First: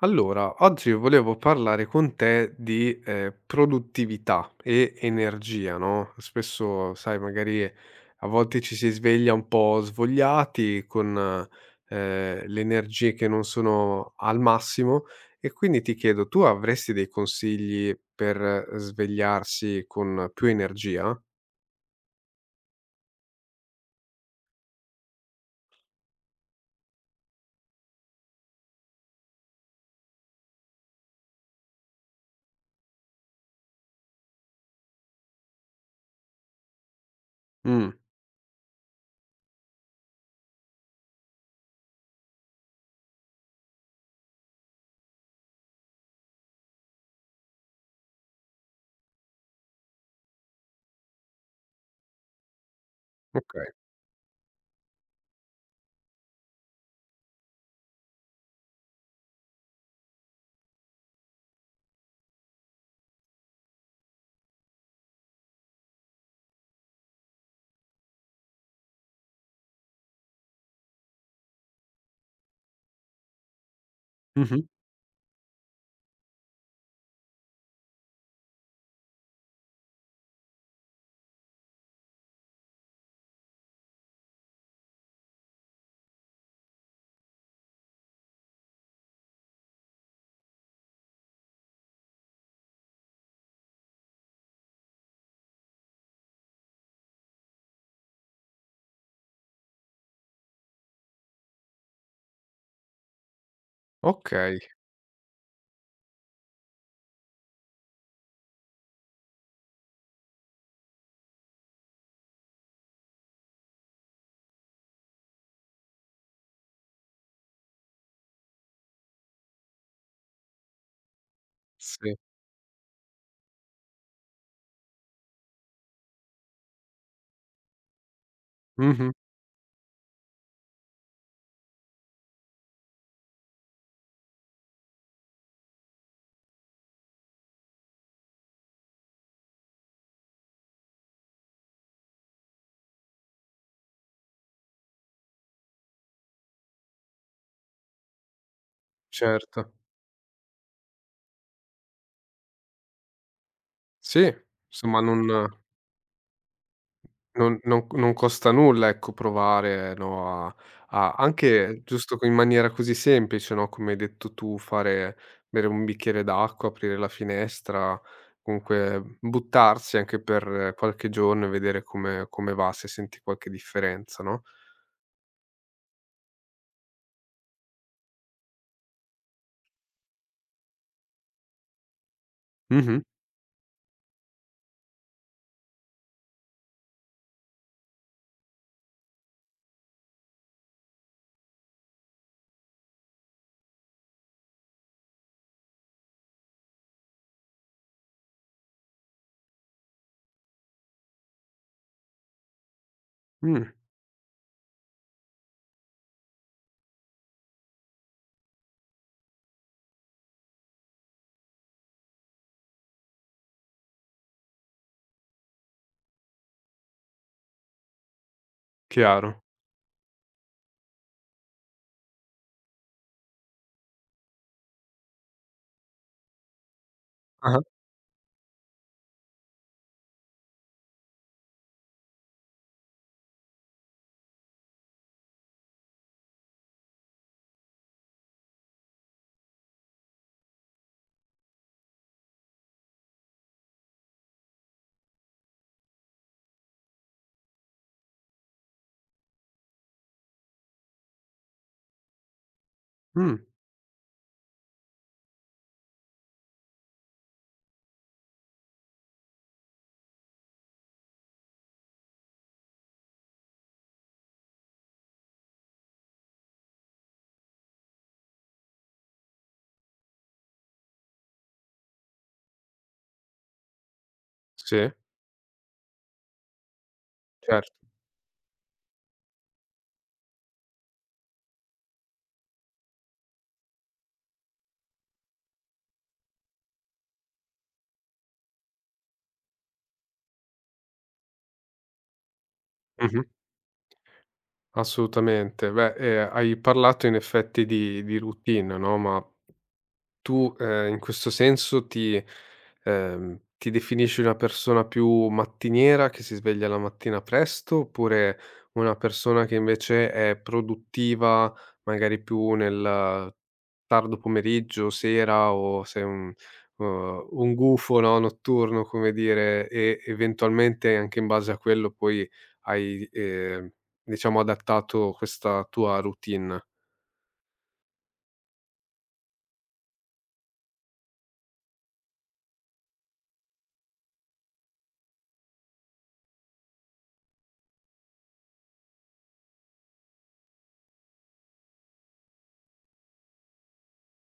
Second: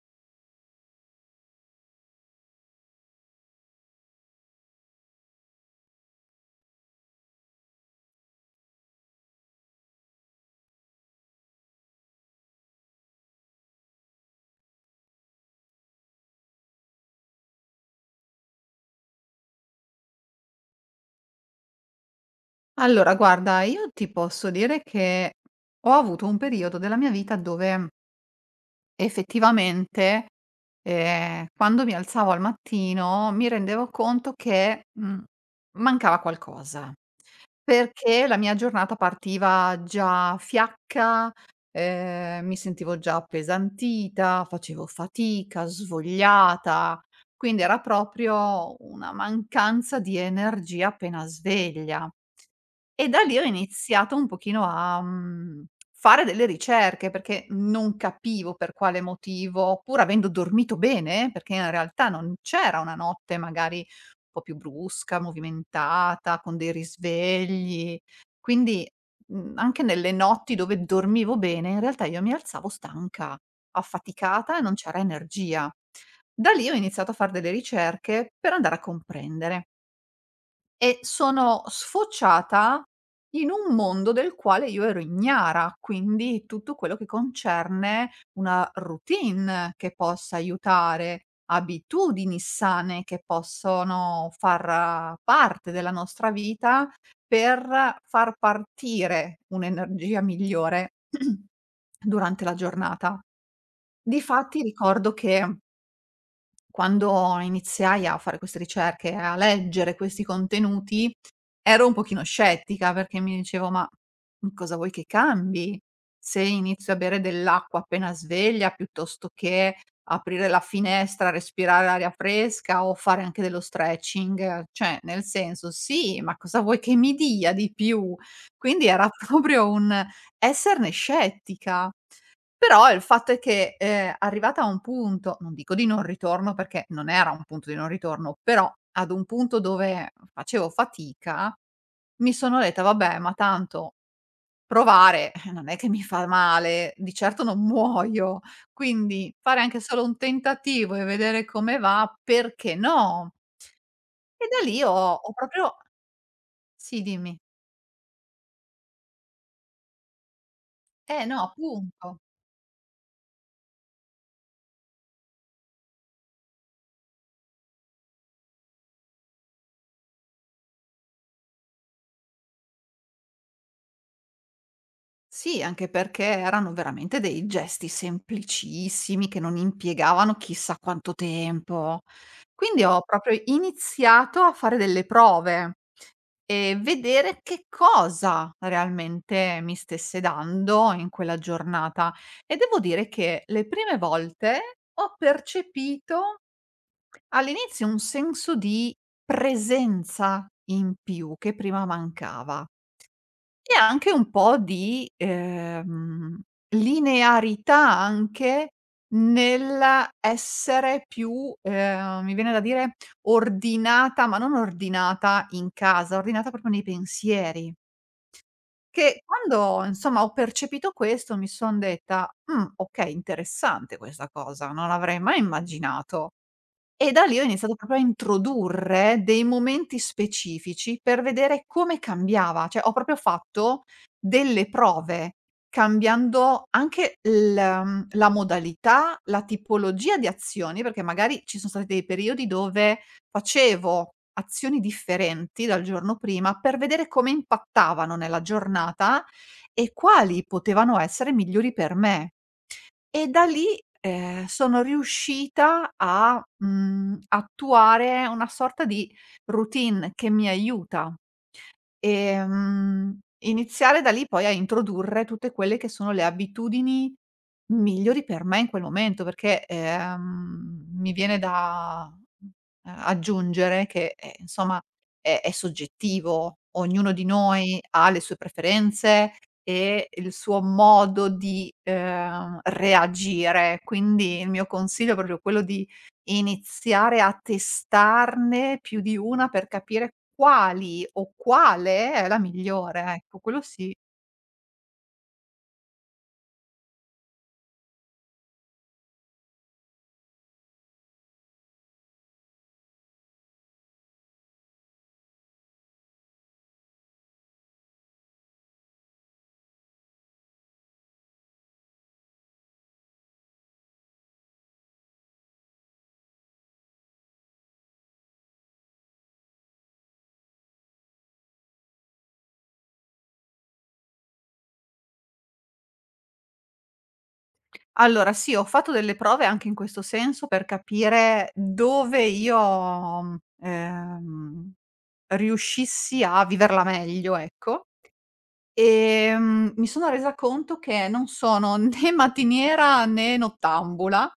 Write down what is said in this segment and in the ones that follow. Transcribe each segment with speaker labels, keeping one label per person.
Speaker 1: Allora, oggi volevo parlare con te di, produttività e energia, no, spesso sai magari a volte ci si sveglia un po' svogliati con, le energie che non sono al massimo, e quindi ti chiedo: tu avresti dei consigli per svegliarsi con più energia?
Speaker 2: Allora guarda, io ti posso dire che ho avuto un periodo della mia vita dove effettivamente, quando mi alzavo al mattino mi rendevo conto che, mancava qualcosa,
Speaker 1: Mh,
Speaker 2: perché la mia giornata partiva già fiacca, mi sentivo già appesantita, facevo fatica, svogliata, quindi era proprio una mancanza di energia appena sveglia. E da lì ho
Speaker 1: okay.
Speaker 2: iniziato un pochino a, fare delle ricerche, perché non capivo per quale motivo, pur avendo dormito bene, perché in realtà non c'era una notte magari un po' più brusca, movimentata, con dei risvegli. Quindi, anche nelle notti dove dormivo bene, in realtà io mi alzavo stanca, affaticata e
Speaker 1: Mh-mh.
Speaker 2: non c'era energia. Da lì ho iniziato a far delle ricerche per andare a comprendere. E sono sfociata in un mondo del quale io ero ignara, quindi tutto quello che concerne una routine che possa aiutare, abitudini sane che possono far parte della nostra vita per far partire un'energia migliore durante la giornata.
Speaker 1: Okay,
Speaker 2: Difatti ricordo che quando iniziai a fare queste ricerche e a leggere questi contenuti, ero un pochino scettica perché mi dicevo: "Ma, cosa vuoi che cambi? Se inizio a bere dell'acqua appena sveglia, piuttosto che aprire la finestra, respirare aria
Speaker 1: sì.
Speaker 2: fresca o fare anche dello stretching, cioè nel senso sì, ma cosa vuoi che mi dia di più?" Quindi era
Speaker 1: Mh-mh,
Speaker 2: proprio un esserne scettica. Però il fatto è che, arrivata a un punto, non dico di non ritorno perché non era un punto di non ritorno, però ad un punto dove facevo fatica, mi sono detta: "Vabbè, ma tanto provare, non è che mi fa male, di certo non muoio, quindi fare
Speaker 1: certo.
Speaker 2: anche solo un tentativo e vedere come va, perché no?"
Speaker 1: Sì,
Speaker 2: E da lì ho
Speaker 1: insomma, non
Speaker 2: ho proprio sì, dimmi.
Speaker 1: Non non non costa nulla, ecco, provare, no, a
Speaker 2: Eh no,
Speaker 1: anche giusto
Speaker 2: appunto.
Speaker 1: co in maniera così semplice, no, come hai detto tu, fare bere un bicchiere d'acqua, aprire la finestra, comunque buttarsi anche per qualche giorno e vedere come va, se senti qualche differenza, no?
Speaker 2: Sì, anche perché erano veramente dei gesti semplicissimi che non impiegavano chissà quanto tempo. Quindi
Speaker 1: Mh-mh,
Speaker 2: ho proprio iniziato a fare delle prove e vedere che cosa realmente mi stesse dando in quella giornata. E devo dire che le prime volte ho percepito all'inizio un senso di presenza in più che prima mancava.
Speaker 1: mh,
Speaker 2: E anche un po' di, linearità anche nell'essere più, mi viene da dire ordinata, ma non ordinata in casa, ordinata proprio nei pensieri. Che
Speaker 1: chiaro.
Speaker 2: quando insomma ho percepito questo mi son detta: okay, interessante questa cosa, non l'avrei mai immaginato". E da lì ho
Speaker 1: Ah-ah,
Speaker 2: iniziato proprio a introdurre dei momenti specifici per vedere come cambiava, cioè ho proprio fatto delle prove, cambiando anche la modalità, la tipologia di azioni, perché magari ci sono stati dei periodi dove facevo azioni differenti dal giorno prima, per vedere come impattavano nella giornata e quali potevano essere migliori per me. E
Speaker 1: mh,
Speaker 2: da lì, sono riuscita a, attuare una sorta di routine che mi aiuta. Ehm, iniziare da lì poi a introdurre tutte quelle che sono le abitudini migliori per me in quel momento, perché, mi viene da, aggiungere che, insomma
Speaker 1: sì,
Speaker 2: è soggettivo, ognuno di
Speaker 1: certo.
Speaker 2: noi ha le sue preferenze e il suo modo di, reagire. Quindi il mio consiglio è proprio quello di iniziare a testarne più di una per capire quali o quale è la migliore,
Speaker 1: Mh-mh,
Speaker 2: ecco, quello sì.
Speaker 1: assolutamente. Beh, hai parlato in effetti di routine, no, ma tu, in questo senso ti definisci una persona più mattiniera, che si sveglia la mattina presto, oppure una persona che invece è produttiva, magari più nel tardo pomeriggio, sera, o sei un un gufo, no, notturno, come dire, e eventualmente anche in base a quello poi hai, diciamo, adattato questa tua routine.
Speaker 2: Allora sì, ho fatto delle prove anche in questo senso per capire dove io, riuscissi a viverla meglio, ecco. Mi sono resa conto che non sono né mattiniera né nottambula,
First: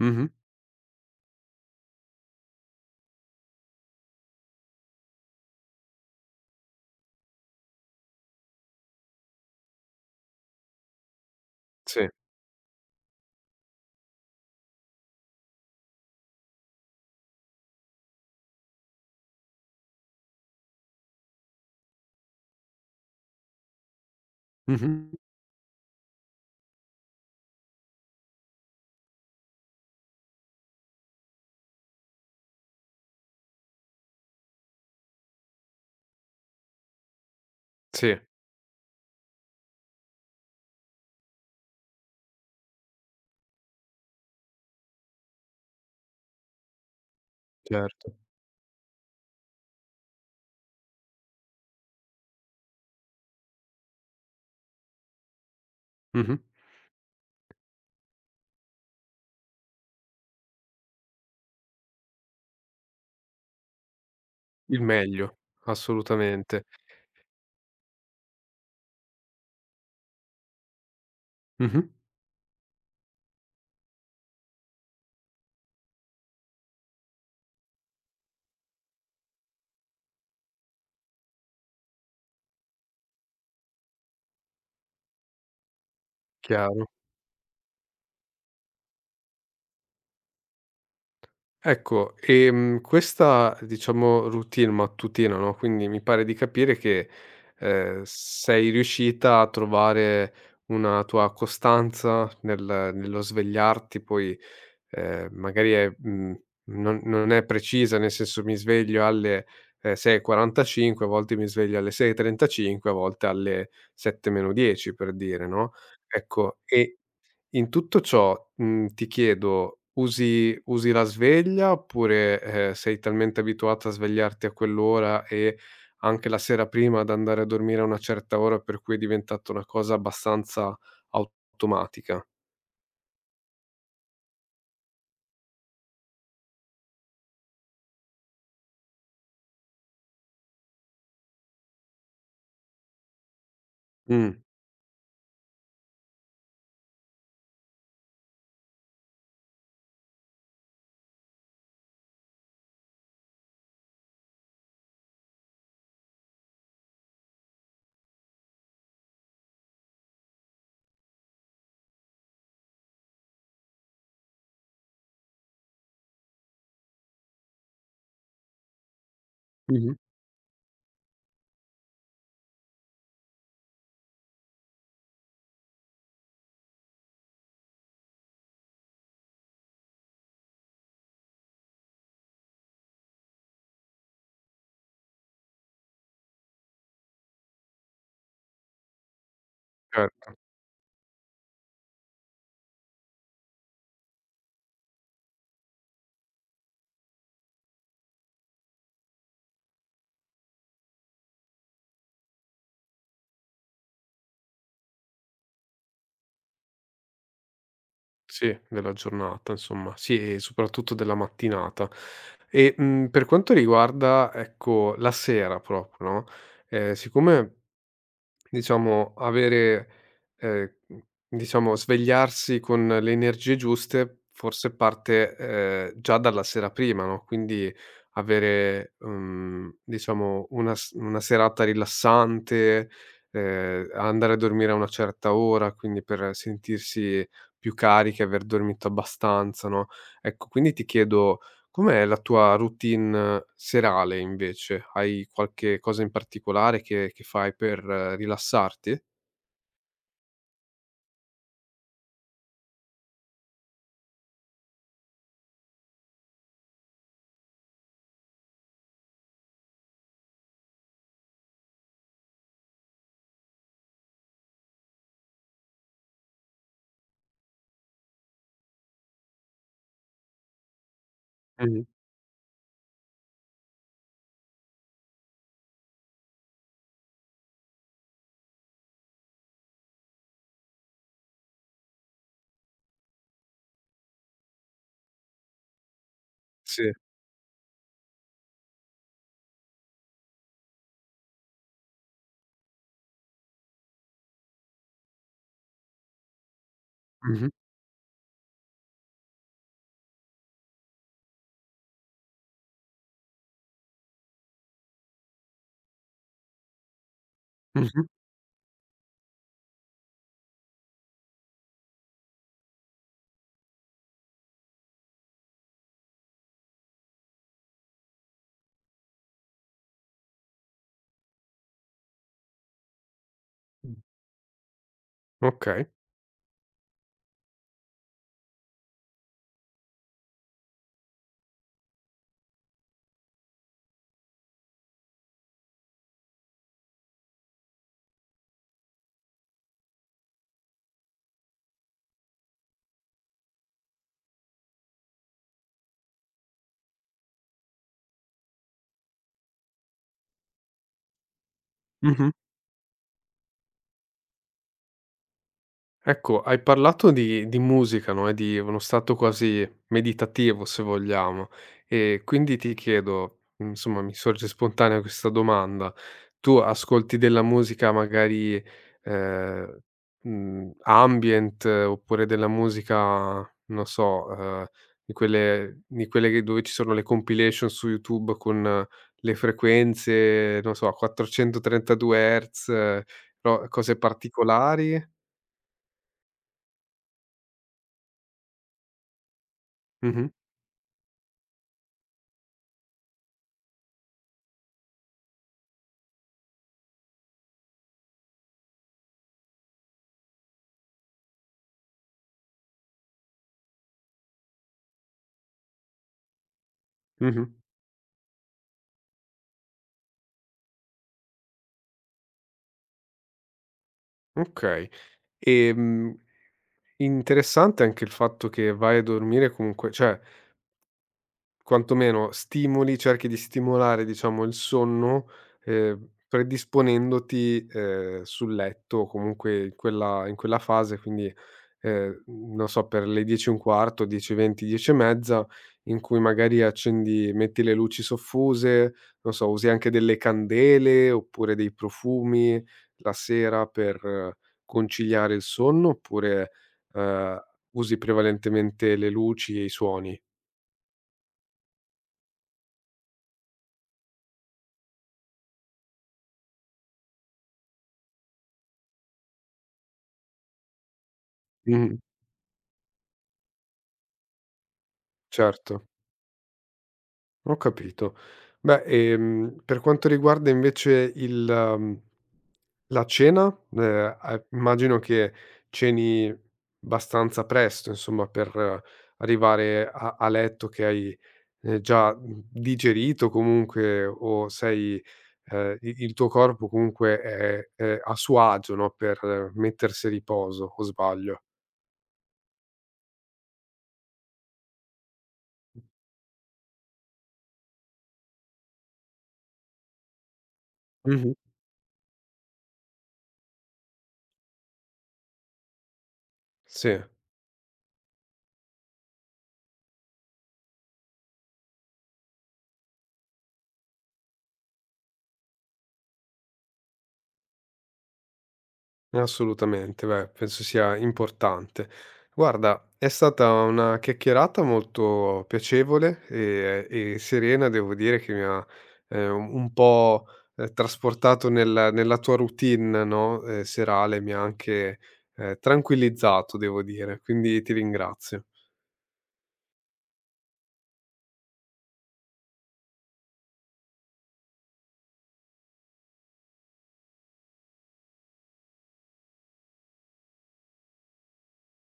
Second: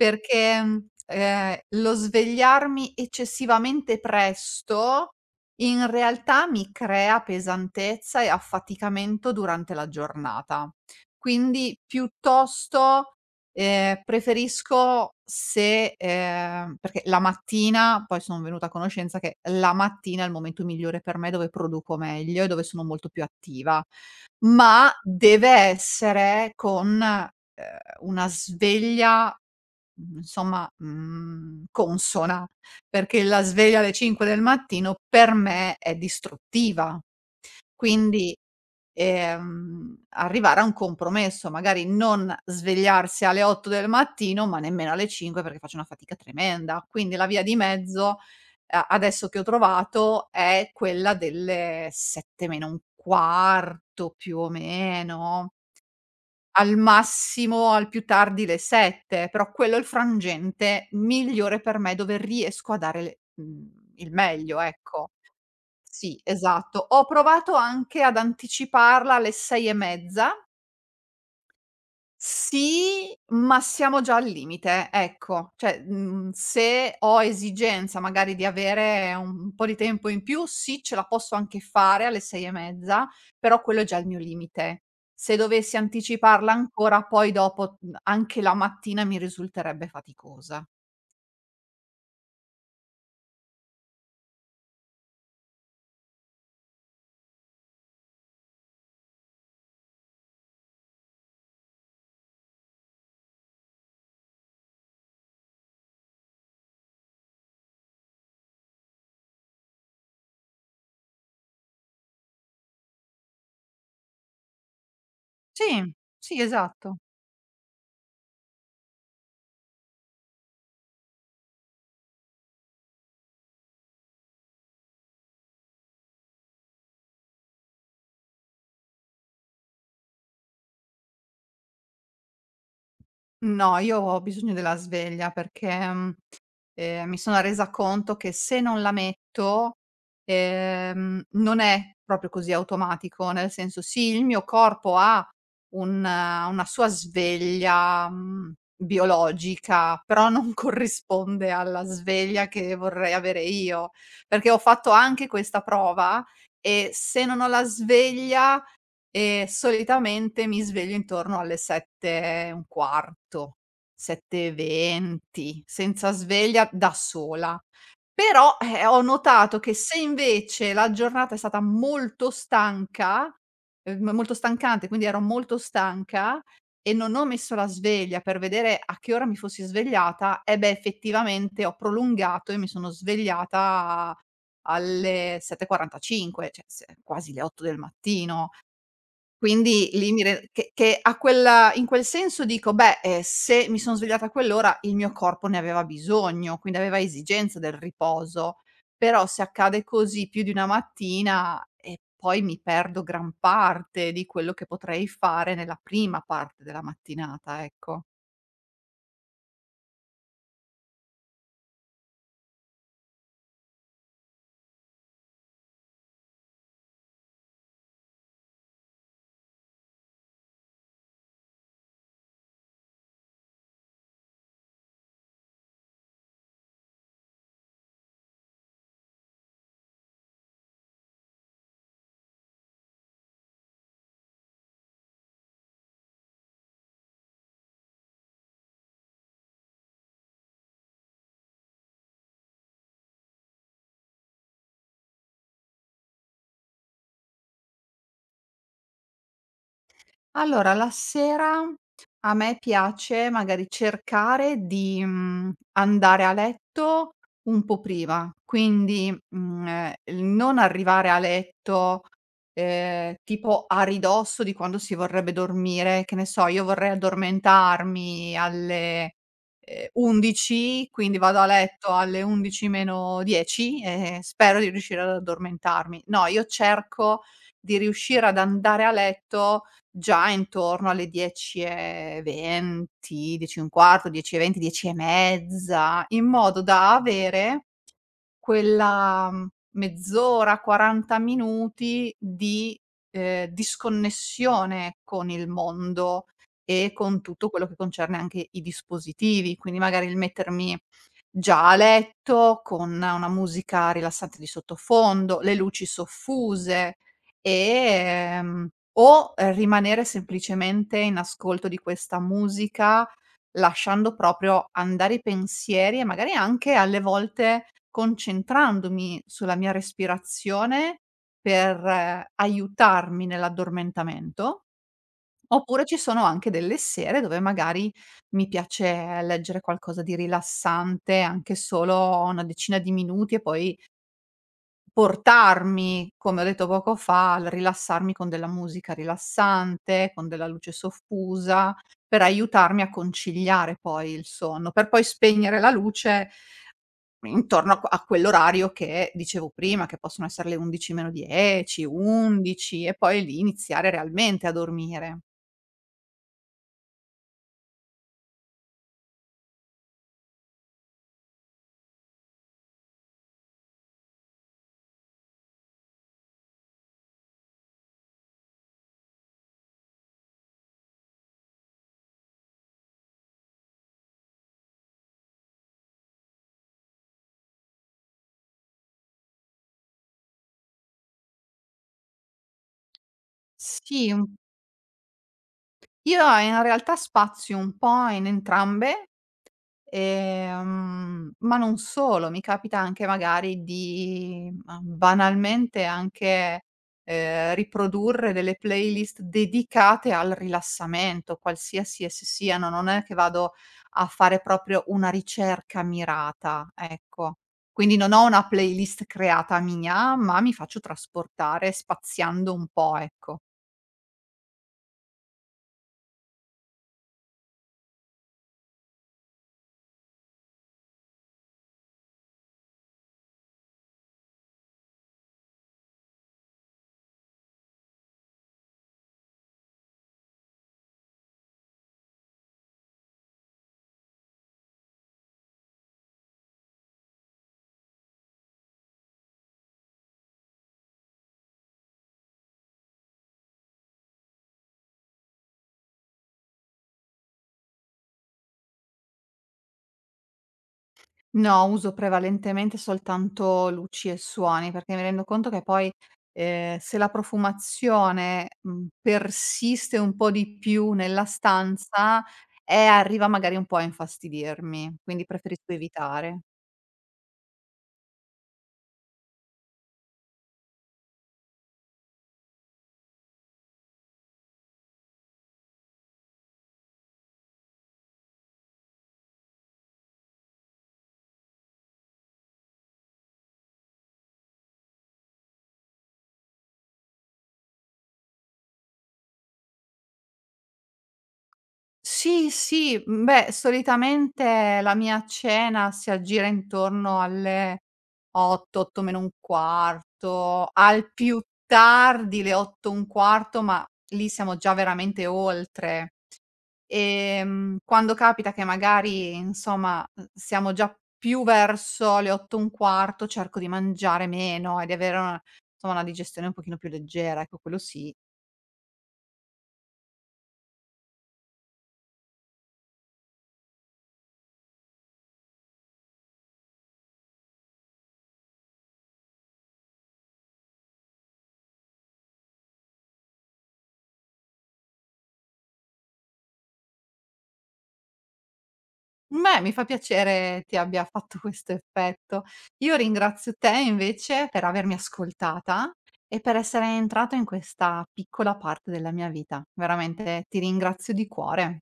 Speaker 1: Mh-mh.
Speaker 2: lo svegliarmi eccessivamente presto, in realtà mi crea pesantezza e affaticamento durante la giornata. Quindi
Speaker 1: Sì.
Speaker 2: piuttosto preferisco se perché la mattina poi sono venuta a conoscenza che la mattina è il momento migliore per me dove produco meglio e dove sono molto più attiva, ma
Speaker 1: Mh-mh.
Speaker 2: deve essere con, una sveglia, insomma, consona, perché la sveglia alle 5 del mattino per me è distruttiva.
Speaker 1: Sì,
Speaker 2: Quindi, arrivare a un compromesso, magari non svegliarsi alle 8 del mattino, ma nemmeno alle 5 perché faccio una fatica tremenda. Quindi la via di
Speaker 1: certo.
Speaker 2: mezzo, a adesso che ho trovato, è quella delle 7 meno un quarto più o meno,
Speaker 1: Mh-mh.
Speaker 2: al massimo, al più tardi le 7, però quello è il frangente migliore per me dove riesco a dare il meglio,
Speaker 1: Il
Speaker 2: ecco.
Speaker 1: meglio,
Speaker 2: Sì,
Speaker 1: assolutamente.
Speaker 2: esatto. Ho provato anche ad anticiparla alle 6 e mezza.
Speaker 1: Mh-mh.
Speaker 2: Sì, ma siamo già al limite, ecco. Cioè, se ho esigenza magari di avere un po' di tempo in più, sì, ce la posso anche fare alle 6 e mezza, però quello è già il mio limite. Se dovessi anticiparla
Speaker 1: Chiaro.
Speaker 2: ancora, poi dopo, anche la mattina mi risulterebbe faticosa.
Speaker 1: Ecco, questa, diciamo, routine mattutina, no, quindi mi pare di capire che, sei riuscita a trovare una tua costanza nello svegliarti poi, magari è, non è precisa, nel senso mi sveglio alle, 6:45, a volte mi sveglio alle 6:35, a volte alle 7 meno 10 per dire, no,
Speaker 2: Sì, sì,
Speaker 1: ecco.
Speaker 2: esatto.
Speaker 1: E in tutto ciò, ti chiedo, usi la sveglia oppure, sei talmente abituata a svegliarti a quell'ora e anche la sera prima ad andare a dormire a una certa ora, per cui è diventata una cosa abbastanza automatica?
Speaker 2: No, io ho bisogno della sveglia perché, mhmm mi sono resa conto che se non la metto, non è proprio così automatico, nel senso sì, il
Speaker 1: Mh.
Speaker 2: mio corpo ha un una sua sveglia, biologica, però non corrisponde alla sveglia che vorrei avere io, perché ho fatto anche questa prova e se non ho la sveglia e solitamente mi sveglio intorno alle 7 e un quarto, 7:20, senza sveglia, da sola. Però, ho notato che
Speaker 1: Mh-mh.
Speaker 2: se invece la giornata è stata molto stanca, m molto stancante, quindi ero molto stanca e non ho messo la sveglia per vedere a che ora mi fossi svegliata, eh beh, effettivamente ho prolungato e mi sono svegliata alle 7:45, cioè se quasi le 8 del mattino. Quindi lì mi
Speaker 1: Certo.
Speaker 2: re che a quella in quel senso dico: "Beh, se mi son svegliata a quell'ora il mio corpo ne aveva bisogno, quindi aveva esigenza del riposo". Però se accade così più di una mattina, poi mi perdo gran parte di quello che potrei fare nella prima parte della mattinata, ecco.
Speaker 1: Sì, della giornata insomma. Sì, e soprattutto della mattinata. E, per quanto riguarda, ecco, la sera proprio, no, siccome, diciamo, avere, ehm, mhmm, diciamo, svegliarsi con le energie giuste forse parte, già dalla sera prima, no, quindi avere, diciamo, una s una serata rilassante, andare a dormire a una certa ora, quindi per sentirsi più cariche, aver dormito abbastanza, no. Ecco, quindi ti chiedo: com'è la tua routine serale invece? Hai qualche cosa in particolare che fai per rilassarti?
Speaker 2: Allora, la sera a me piace magari cercare di, andare a letto un po' prima, quindi, il non arrivare a letto, tipo a ridosso di quando si vorrebbe dormire, che ne so, io vorrei addormentarmi alle, 11, quindi vado a
Speaker 1: Mh-mh.
Speaker 2: letto alle 11 meno 10 e spero di riuscire ad addormentarmi. No, io cerco di riuscire ad andare a letto già intorno alle 10:20, 10:15, 10:20, 10:30, in modo
Speaker 1: Sì.
Speaker 2: da avere quella mezz'ora, 40 minuti di, disconnessione con il mondo e con
Speaker 1: Mh-mh,
Speaker 2: tutto quello che concerne anche i dispositivi. Quindi magari il mettermi già a letto, con una musica rilassante di sottofondo, le luci soffuse,
Speaker 1: mh-mh,
Speaker 2: ehm, o, rimanere semplicemente in ascolto di questa musica, lasciando proprio andare i pensieri e magari anche alle volte concentrandomi sulla mia respirazione per aiutarmi
Speaker 1: mh,
Speaker 2: nell'addormentamento. Oppure
Speaker 1: okay.
Speaker 2: ci sono anche delle sere dove magari mi piace leggere qualcosa di rilassante, anche solo una decina di minuti e poi portarmi, come ho detto poco fa, al rilassarmi con della musica rilassante, con della luce soffusa, per aiutarmi a conciliare poi il sonno, per poi spegnere la luce intorno a quell'orario che dicevo prima, che possono essere le 11 meno 10,
Speaker 1: Mh-mh.
Speaker 2: 11 e poi lì iniziare realmente a dormire.
Speaker 1: Ecco, hai parlato di musica, no, e di uno stato quasi meditativo, se vogliamo. E quindi ti chiedo, insomma, mi sorge spontanea questa domanda: tu ascolti della musica magari, ehm, ambient, oppure della musica, non so, di quelle che dove ci sono le compilation su YouTube con le frequenze, non so, 432 Hz, no, cose
Speaker 2: Sì. un
Speaker 1: particolari?
Speaker 2: Io in realtà spazio un po' in entrambe,
Speaker 1: Mh-mh.
Speaker 2: ma non solo, mi capita anche magari di, ma banalmente anche, riprodurre delle playlist dedicate al rilassamento, qualsiasi esse siano, non è che vado a fare proprio una ricerca mirata, ecco.
Speaker 1: Mh-mh.
Speaker 2: Quindi non ho una playlist creata mia, ma mi faccio trasportare spaziando un po', ecco.
Speaker 1: Okay. Ehm, interessante anche il fatto che vai a dormire comunque, cioè, quantomeno stimoli cerchi di stimolare, diciamo, il sonno, predisponendoti, sul letto o comunque in quella fase, quindi, non so, per le 10 e un quarto, 10:20, 10 e mezza, in cui magari accendi metti le luci soffuse, non so, usi anche delle candele oppure dei profumi la sera per, conciliare il sonno, oppure, ehm, usi prevalentemente le luci e i suoni?
Speaker 2: No, uso prevalentemente soltanto luci e suoni, perché mi rendo conto che poi, se la profumazione, persiste un po' di più nella
Speaker 1: Mh-mh.
Speaker 2: stanza, arriva magari un po' a infastidirmi, quindi preferisco
Speaker 1: Certo.
Speaker 2: evitare.
Speaker 1: Ho capito. Beh, per quanto riguarda invece mhmm, la cena, a immagino che ceni abbastanza presto, insomma, per, arrivare a letto che hai, già, digerito comunque, o sei i il tuo corpo comunque è a suo agio, no, per, mettersi a riposo, o sbaglio?
Speaker 2: Sì, sì, beh, solitamente la mia cena si aggira intorno alle 8, 8 meno un quarto, al
Speaker 1: Mh-mh.
Speaker 2: più tardi le 8 e un quarto, ma lì siamo già veramente oltre.
Speaker 1: Sì.
Speaker 2: Quando capita che magari, insomma, siamo già più verso le 8 e un quarto, cerco di mangiare meno e di avere una insomma, una digestione un pochino più leggera, ecco quello sì.
Speaker 1: Assolutamente, beh, penso sia importante. Guarda, è stata una chiacchierata molto piacevole e serena. Devo dire che mi ha un po', trasportato nella tua routine, no, serale. Mi ha anche, tranquillizzato, devo dire, quindi ti ringrazio.
Speaker 2: Beh, mi fa piacere ti abbia fatto questo effetto. Io ringrazio te invece per avermi ascoltata e per essere entrato in questa piccola parte della mia vita. Veramente ti ringrazio di cuore.